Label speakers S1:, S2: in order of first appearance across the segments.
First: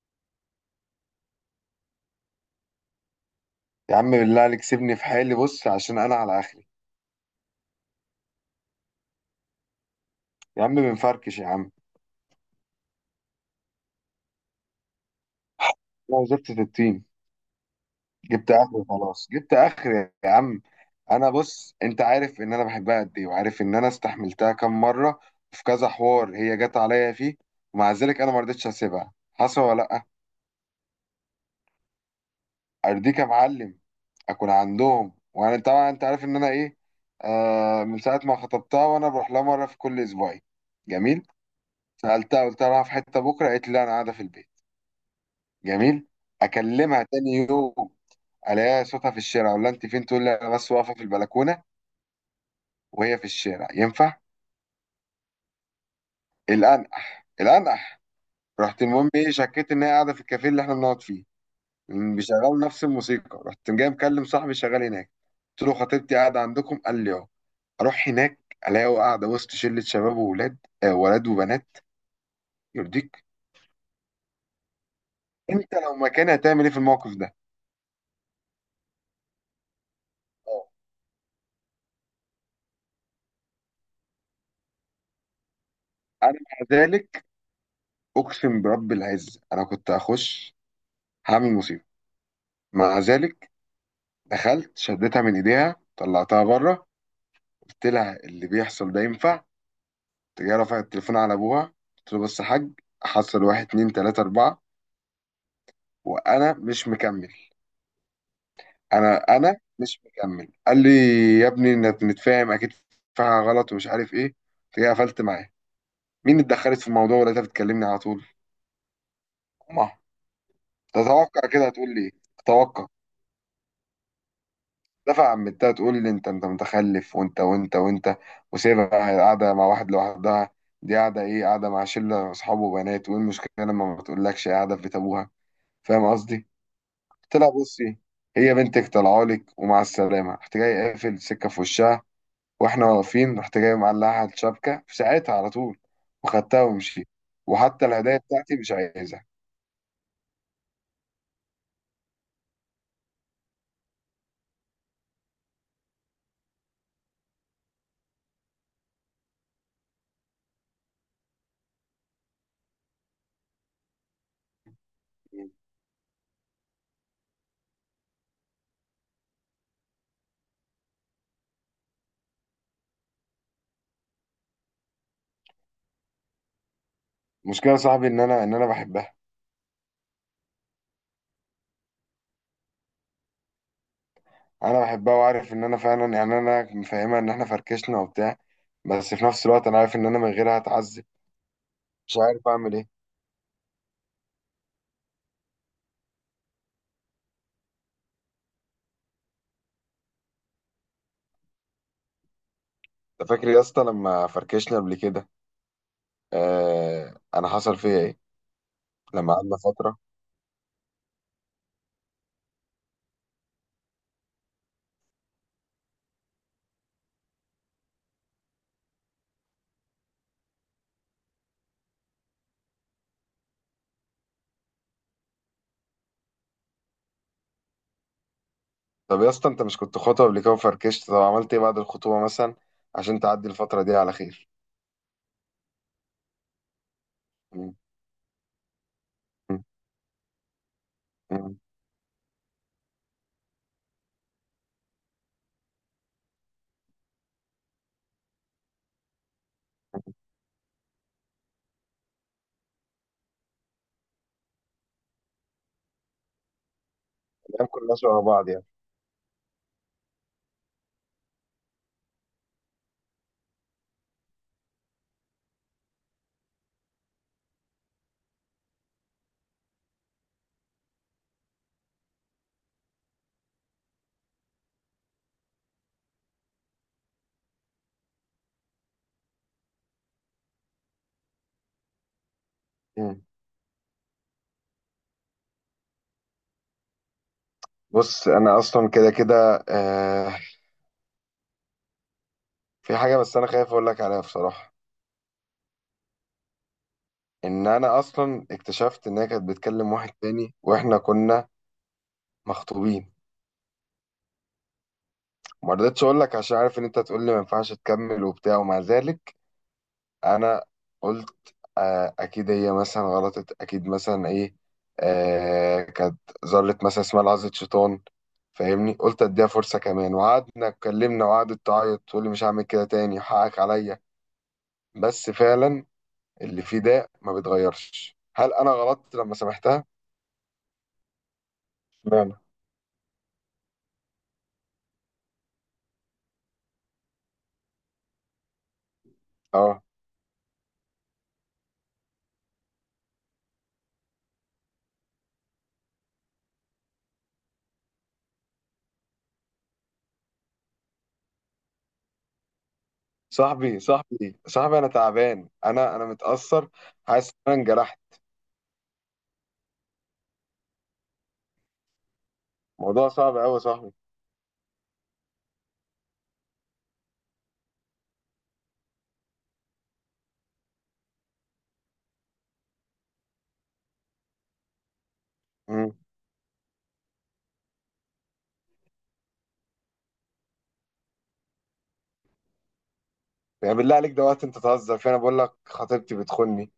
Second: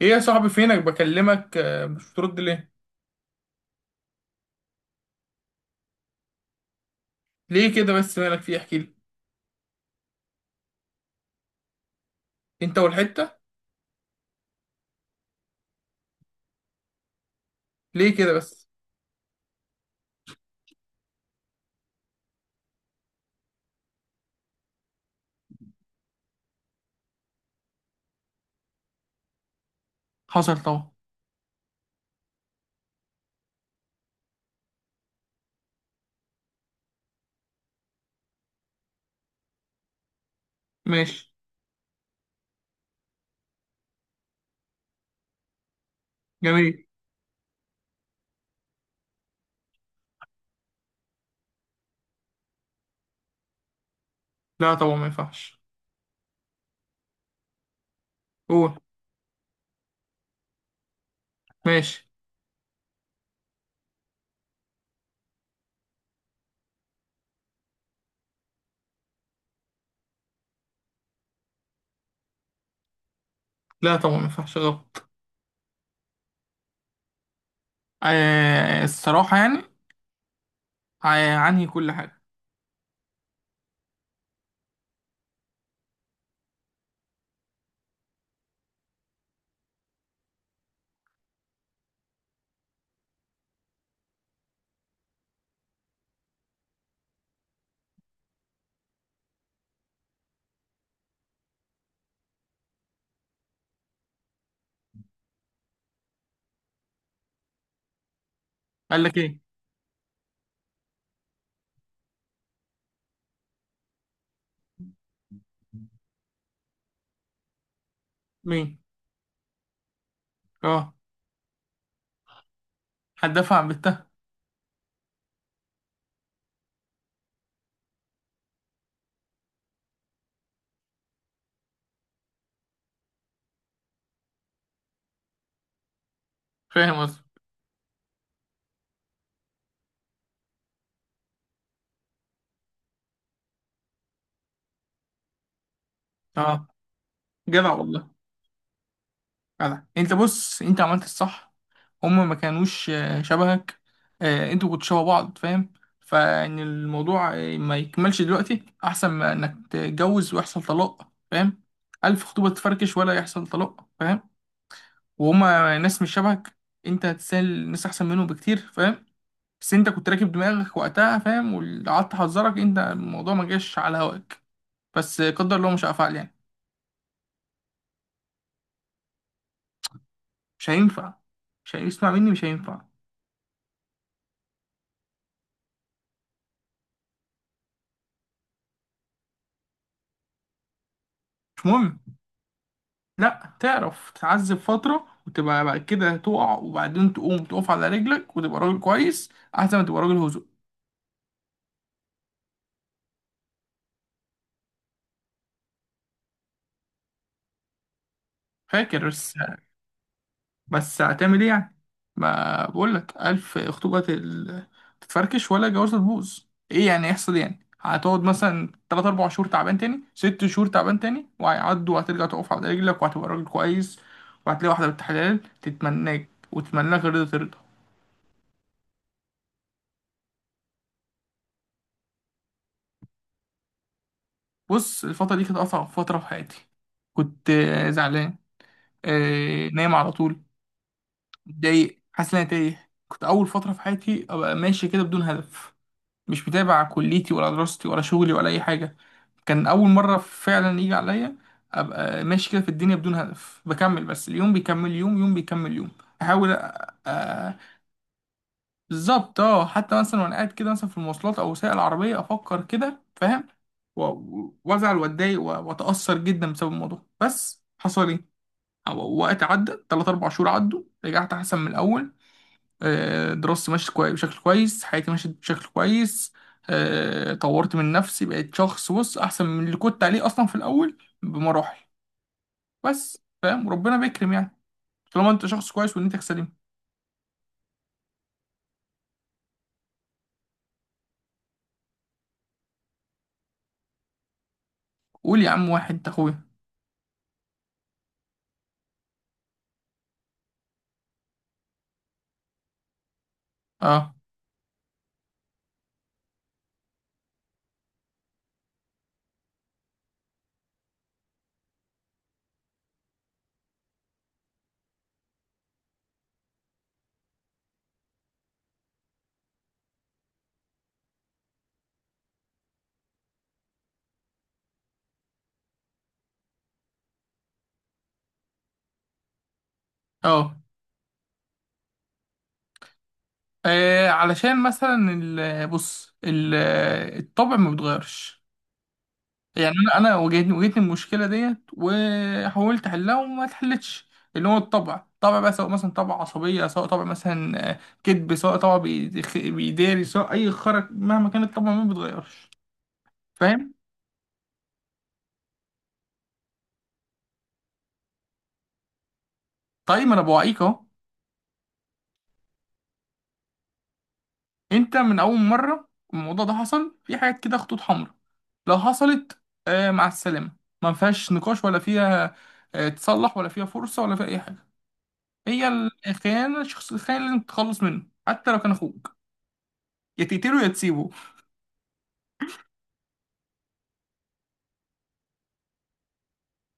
S1: ايه يا صاحبي؟ فينك؟ بكلمك، مش بترد ليه؟
S2: يا عم بالله عليك سيبني في حالي. بص، عشان انا على اخري.
S1: ليه كده بس؟ مالك فيه؟ احكي لي.
S2: يا عم بنفركش يا عم.
S1: انت والحته؟
S2: انا وزفت في التيم.
S1: ليه كده
S2: جبت
S1: بس؟
S2: اخري، خلاص جبت اخري يا عم. انا بص، انت عارف ان انا بحبها قد ايه، وعارف ان انا استحملتها كام مره في كذا حوار هي جت عليا فيه. ومع ذلك انا ما رضيتش اسيبها، حصل ولا لا؟
S1: حصل طبعا.
S2: ارضيك يا معلم. اكون عندهم، وانا طبعا انت عارف ان انا ايه. آه، من ساعه ما خطبتها وانا بروح لها مره في كل اسبوعين. جميل.
S1: ماشي.
S2: سالتها، قلت لها رايحة في حته بكره، قالت لي لا انا قاعده في البيت. جميل.
S1: جميل.
S2: اكلمها تاني يوم، الاقيها صوتها في الشارع. اقول لها انت فين، تقول لي انا بس واقفه في البلكونه. وهي في الشارع، ينفع؟
S1: لا طبعا، ما ينفعش.
S2: الانقح الانقح.
S1: قول.
S2: رحت، المهم ايه، شكيت ان هي قاعده في الكافيه اللي احنا بنقعد فيه.
S1: ماشي.
S2: بيشغلوا نفس الموسيقى. رحت جاي مكلم صاحبي شغال هناك، قلت له خطيبتي قاعده عندكم، قال لي اه. اروح هناك، الاقيه قاعده وسط شله شباب وولاد، آه ولاد وبنات. يرضيك؟
S1: لا طبعا ما ينفعش، غلط.
S2: انت لو مكاني هتعمل ايه في الموقف ده؟
S1: آه، الصراحه يعني،
S2: آه.
S1: آه، عنهي كل حاجه.
S2: انا مع ذلك، اقسم برب العزه انا كنت هخش هعمل مصيبه. مع ذلك، دخلت شدتها من ايديها طلعتها بره. قلت لها اللي بيحصل ده ينفع؟ تجي، رفعت التليفون على ابوها، قلت له بص يا حاج، حصل واحد اتنين تلاته اربعه، وانا مش مكمل.
S1: قال لك
S2: انا
S1: ايه؟
S2: انا مش مكمل. قال لي يا ابني انت، نتفاهم اكيد، فيها غلط، ومش عارف ايه. قلت له، قفلت معاه. مين اتدخلت في الموضوع، ولا انت بتكلمني على طول؟
S1: مين؟
S2: امها.
S1: اه،
S2: تتوقع كده هتقول لي ايه؟ اتوقع.
S1: هتدافع عن بنتها.
S2: دفع عمتها تقول لي انت انت متخلف، وانت وانت وانت، وسيبها قاعده مع واحد لوحدها. دي قاعده ايه، قاعده مع شله اصحاب وبنات. وايه المشكله لما ما تقولكش قاعده في بيت ابوها؟ فاهم قصدي.
S1: فاهم قصدي.
S2: قلت لها بصي، هي بنتك طلعالك، ومع السلامه. رحت جاي قافل السكه في وشها واحنا واقفين. رحت جاي معلقها على الشبكه في ساعتها على طول، وخدتها
S1: اه،
S2: ومشيت.
S1: جدع
S2: وحتى
S1: والله.
S2: الهدايا بتاعتي مش عايزها.
S1: جدع، انت بص، انت عملت الصح. هما ما كانوش شبهك. انتوا كنتوا شبه بعض، فاهم. فان الموضوع ما يكملش دلوقتي، احسن ما انك تتجوز ويحصل طلاق، فاهم. الف خطوبة تفركش ولا يحصل طلاق، فاهم. وهما ناس مش شبهك. انت هتسال ناس احسن منهم بكتير، فاهم. بس انت كنت راكب دماغك وقتها، فاهم، واللي قعدت احذرك انت الموضوع ما جاش على هواك. بس قدر الله مش هفعل يعني.
S2: المشكله يا صاحبي ان انا بحبها.
S1: مش هينفع، مش هيسمع مني، مش هينفع.
S2: انا بحبها، وعارف ان انا فعلا يعني انا مفهمها ان احنا فركشنا وبتاع. بس في نفس الوقت انا عارف ان انا من غيرها هتعذب.
S1: مش مهم.
S2: مش عارف اعمل ايه.
S1: لا، تعرف تتعذب فترة وتبقى بعد كده تقع، وبعدين تقوم تقف على رجلك وتبقى راجل كويس. أحسن ما تبقى راجل هزق.
S2: انت فاكر يا اسطى لما فركشنا قبل كده؟ آه، انا حصل فيا ايه
S1: فاكر
S2: لما
S1: بس.
S2: قعدنا فتره.
S1: بس هتعمل إيه يعني؟ ما بقولك ألف خطوبة تتفركش ولا جوازة تبوظ. إيه يعني يحصل يعني، هتقعد مثلا تلات أربع شهور تعبان، تاني ست شهور تعبان، تاني وهيعدوا وهترجع تقف على رجلك وهتبقى راجل كويس. وهتلاقي واحدة بنت حلال تتمناك وتتمناك، رضا ترضى.
S2: طب يا اسطى، انت مش كنت خطوه قبل كده وفركشت؟ طب عملت ايه بعد الخطوبه مثلا عشان تعدي الفتره دي على خير؟
S1: بص، الفترة دي كانت أصعب فترة في حياتي. كنت
S2: مم.
S1: زعلان،
S2: مم.
S1: نايم على طول،
S2: مم.
S1: متضايق، حاسس ان انا تايه، كنت اول فتره في حياتي ابقى ماشي كده بدون هدف. مش متابع كليتي ولا دراستي ولا شغلي ولا اي حاجه. كان اول مره فعلا يجي عليا ابقى ماشي كده في الدنيا بدون هدف، بكمل بس اليوم بيكمل يوم، يوم بيكمل يوم. احاول أ-
S2: الايام كلها شبه بعض يعني.
S1: بالظبط اه، حتى مثلا وانا قاعد كده مثلا في المواصلات او وسائل العربيه افكر كده، فاهم، وازعل واتضايق واتاثر جدا بسبب الموضوع، بس حصل ايه؟ وقت عدى تلات أربع شهور عدوا، رجعت أحسن من الأول. دراستي ماشية بشكل كويس، حياتي ماشية بشكل كويس. طورت من نفسي، بقيت شخص، بص، أحسن من اللي كنت عليه أصلا في الأول بمراحل.
S2: مم.
S1: بس فاهم، وربنا بيكرم يعني. طالما أنت شخص كويس ونيتك سليمة.
S2: بص انا اصلا كده كده آه. في حاجه بس انا خايف اقول لك عليها بصراحه.
S1: قول يا عم، واحد أنت أخويا.
S2: ان انا اصلا اكتشفت ان هي كانت بتكلم واحد تاني واحنا كنا مخطوبين.
S1: أه.
S2: ما رضيتش اقول لك عشان عارف ان انت هتقول لي ما ينفعش تكمل وبتاع. ومع ذلك انا قلت آه اكيد هي مثلا غلطت، اكيد مثلا ايه، آه كانت ذره مثلا، اسمها لحظه شيطان، فاهمني. قلت اديها فرصه كمان، وقعدنا اتكلمنا، وقعدت تعيط تقول لي مش هعمل كده تاني حقك عليا. بس فعلا اللي فيه ده ما بيتغيرش. هل انا غلطت لما سامحتها؟
S1: أه.
S2: اشمعنى؟
S1: علشان مثلا الطبع ما بيتغيرش. يعني
S2: اه.
S1: انا واجهتني المشكله ديت، وحاولت احلها وما اتحلتش. اللي هو الطبع طبع بقى، سواء مثلا طبع عصبيه، سواء طبع مثلا كذب، سواء طبع بيداري، سواء اي خرج، مهما كان الطبع ما بيتغيرش. فاهم.
S2: صاحبي صاحبي صاحبي، انا تعبان، انا متاثر، حاسس ان انا انجرحت.
S1: طيب ما انا بوعيك اهو.
S2: موضوع صعب قوي يا صاحبي.
S1: انت من اول مره الموضوع ده حصل في حاجات كده خطوط حمراء، لو حصلت، آه، مع السلامه، ما فيهاش نقاش ولا فيها تصلح ولا فيها فرصه ولا فيها اي حاجه. هي
S2: امم.
S1: الخيانه، الشخص الخاين لازم تتخلص منه حتى لو كان اخوك. يا تقتله يا تسيبه.
S2: يعني بالله عليك ده وقت انت تهزر فيه؟ انا بقول لك خطيبتي بتخوني،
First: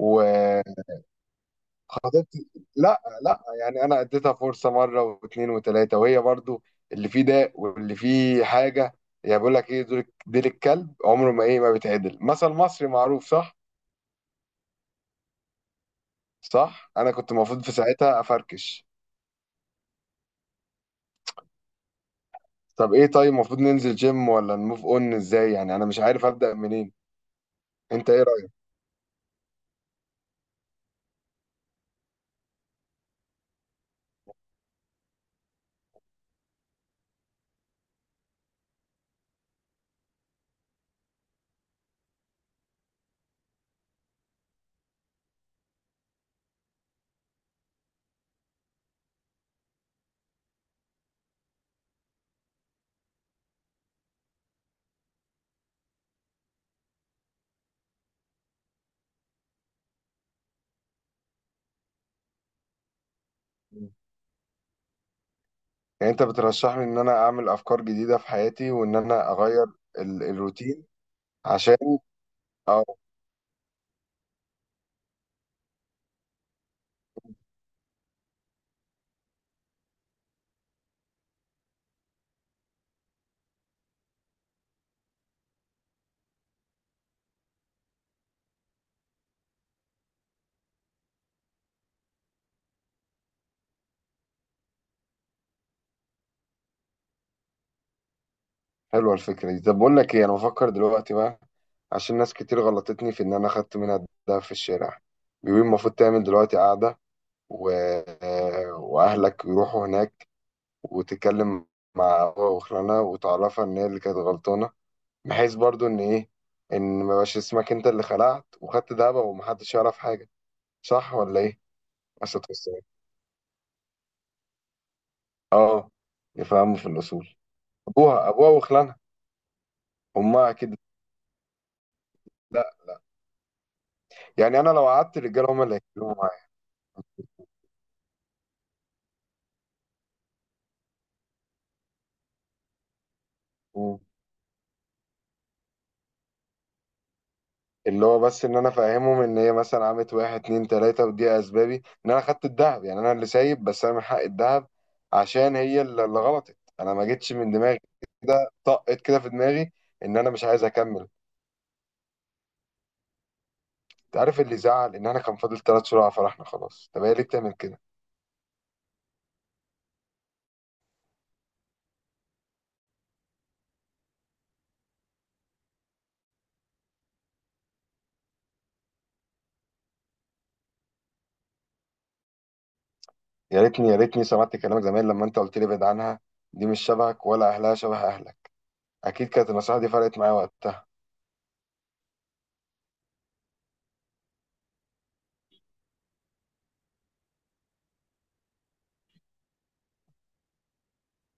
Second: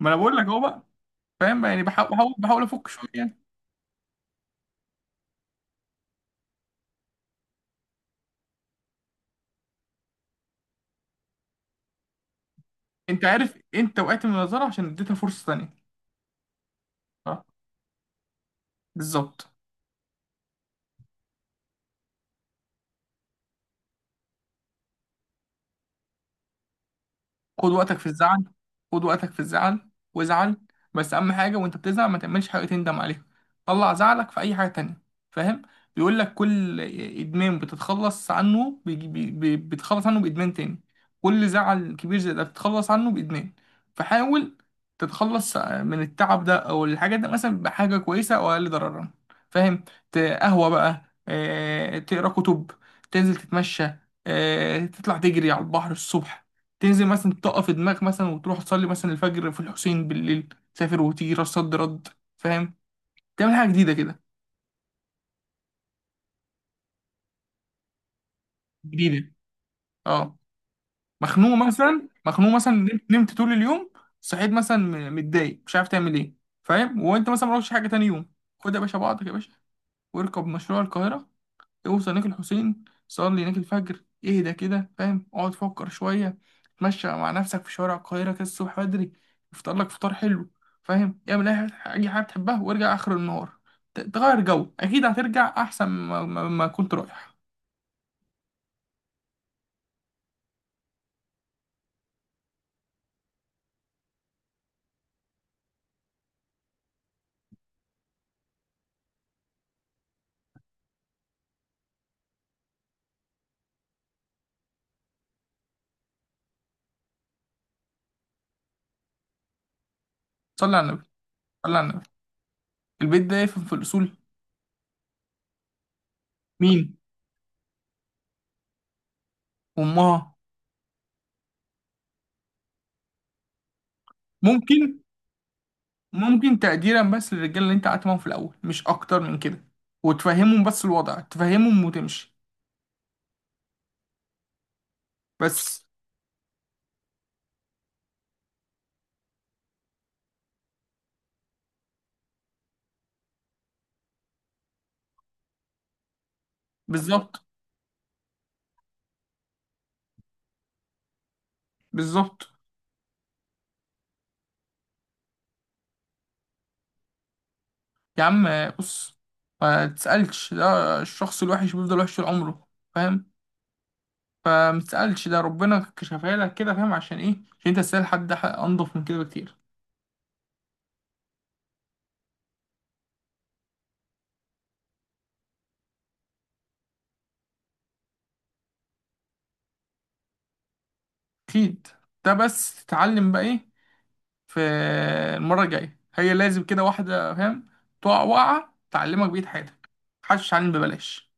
S1: ما انا بقول لك اهو بقى. فاهم بقى، يعني بحاول بحاول بحاول افك
S2: لا
S1: شويه يعني.
S2: لا، يعني انا اديتها فرصه مره واثنين وثلاثه، وهي برضو اللي فيه داء واللي فيه حاجه. يعني بقول لك ايه، دول ديل الكلب عمره ما ايه، ما بيتعدل، مثل مصري
S1: انت
S2: معروف، صح؟
S1: عارف انت وقعت من النظاره عشان اديتها فرصه ثانيه.
S2: صح، انا كنت
S1: اه.
S2: المفروض في ساعتها افركش.
S1: بالظبط.
S2: طب ايه، طيب المفروض ننزل جيم ولا نموف اون؟ ازاي يعني، انا مش عارف ابدا منين.
S1: خد وقتك في
S2: انت ايه
S1: الزعل.
S2: رأيك؟
S1: خد وقتك في الزعل، وازعل. بس اهم حاجه وانت بتزعل ما تعملش حاجه تندم عليها. طلع زعلك في اي حاجه تانية، فاهم. بيقول لك كل ادمان بتتخلص عنه، بتتخلص عنه بادمان تاني. كل زعل كبير زي ده بتتخلص عنه بادمان. فحاول تتخلص من التعب ده او الحاجات ده مثلا بحاجه كويسه او اقل ضررا، فاهم. قهوه بقى، تقرا كتب، تنزل تتمشى، تطلع تجري على البحر الصبح، تنزل مثلا تقف دماغك مثلا وتروح تصلي مثلا الفجر في الحسين بالليل، تسافر وتيجي راس صد رد، فاهم، تعمل حاجه جديده كده،
S2: يعني انت بترشح لي ان انا اعمل افكار جديدة في حياتي، وان
S1: جديده.
S2: انا اغير ال
S1: اه.
S2: الروتين
S1: مخنوق
S2: عشان
S1: مثلا، مخنوق مثلا،
S2: اه.
S1: نمت نمت طول اليوم، صحيت مثلا متضايق، مش عارف تعمل ايه، فاهم، وانت مثلا ما روحتش حاجه تاني يوم. خد يا باشا بعضك يا باشا، واركب مشروع القاهره، اوصل هناك الحسين، صلي هناك الفجر، اهدى كده، فاهم، اقعد فكر شوية، اتمشى مع نفسك في شوارع القاهرة كده الصبح بدري، افطر لك فطار حلو، فاهم، اعمل اي حاجة أي حاجة بتحبها، وارجع آخر النهار. تغير جو، أكيد هترجع أحسن ما كنت رايح.
S2: حلوة الفكرة دي. طب بقول لك ايه، انا بفكر دلوقتي بقى، عشان ناس كتير غلطتني في ان انا خدت منها الدهب في الشارع. بيقولوا المفروض تعمل دلوقتي قعدة و... واهلك يروحوا هناك وتتكلم مع أبوها وخلانها، وتعرفها ان هي اللي كانت غلطانة، بحيث برضو ان ايه، ان ما يبقاش اسمك انت اللي خلعت وخدت دهب ومحدش يعرف حاجة.
S1: صلي على النبي.
S2: صح ولا ايه؟
S1: صلي على النبي.
S2: بس
S1: البيت ده يفهم في الأصول.
S2: اه. يفهموا في
S1: مين؟
S2: الاصول. ابوها وخلانها.
S1: أمها.
S2: امها اكيد. لا، يعني انا لو
S1: ممكن.
S2: قعدت الرجاله هم اللي هيتكلموا معايا.
S1: ممكن تقديرا بس للرجالة اللي أنت قعدت معاهم في الأول، مش أكتر من كده. وتفهمهم بس الوضع، تفهمهم وتمشي،
S2: مم.
S1: بس.
S2: اللي هو بس ان انا فاهمهم ان هي مثلا عملت واحد اتنين تلاته، ودي اسبابي ان انا خدت الذهب، يعني انا اللي سايب بس انا من حق الذهب، عشان هي اللي غلطت. انا ما جيتش
S1: بالظبط.
S2: من دماغي، كده طقت كده في دماغي ان انا مش عايز اكمل.
S1: بالظبط.
S2: انت عارف اللي زعل ان انا كان فاضل ثلاث شهور على فرحنا خلاص، طب هي ليه بتعمل كده؟
S1: يا عم، بص، ما تسألش، ده الشخص الوحش بيفضل وحش طول عمره، فاهم. فما تسألش، ده ربنا كشفها لك كده، فاهم، عشان ايه؟ عشان انت تسأل حد انضف من كده بكتير.
S2: يا ريتني يا ريتني سمعت كلامك زمان لما انت قلت لي ابعد عنها، دي مش شبهك ولا اهلها شبه اهلك. اكيد كانت النصيحه دي فرقت معايا وقتها.
S1: اكيد. ده بس تتعلم بقى ايه في المرة الجاية. هي لازم كده واحدة، فاهم، تقع وقعة تعلمك بقية حياتك. محدش يتعلم ببلاش.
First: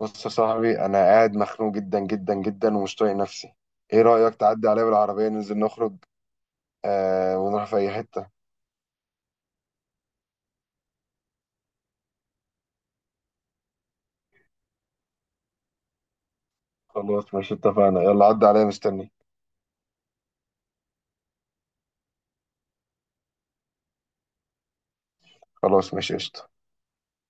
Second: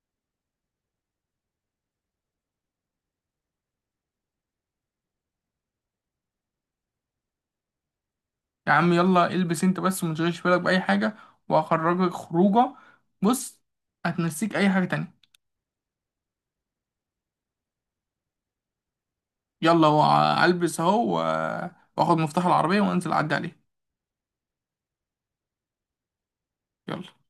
S2: بص يا صاحبي، انا قاعد مخنوق جدا جدا جدا، ومش طايق نفسي. ايه رايك تعدي عليا بالعربيه ننزل نخرج، آه ونروح في اي حته؟
S1: يا عم يلا البس انت بس، وما تشغلش بالك بأي حاجة، وهخرجك خروجة. بص، هتنسيك أي حاجة تانية.
S2: خلاص ماشي، اتفقنا. يلا عدي عليا، مستني.
S1: يلا، هو البس اهو واخد مفتاح العربية وانزل اعدي عليه.
S2: خلاص ماشي، قشطه.
S1: يلا.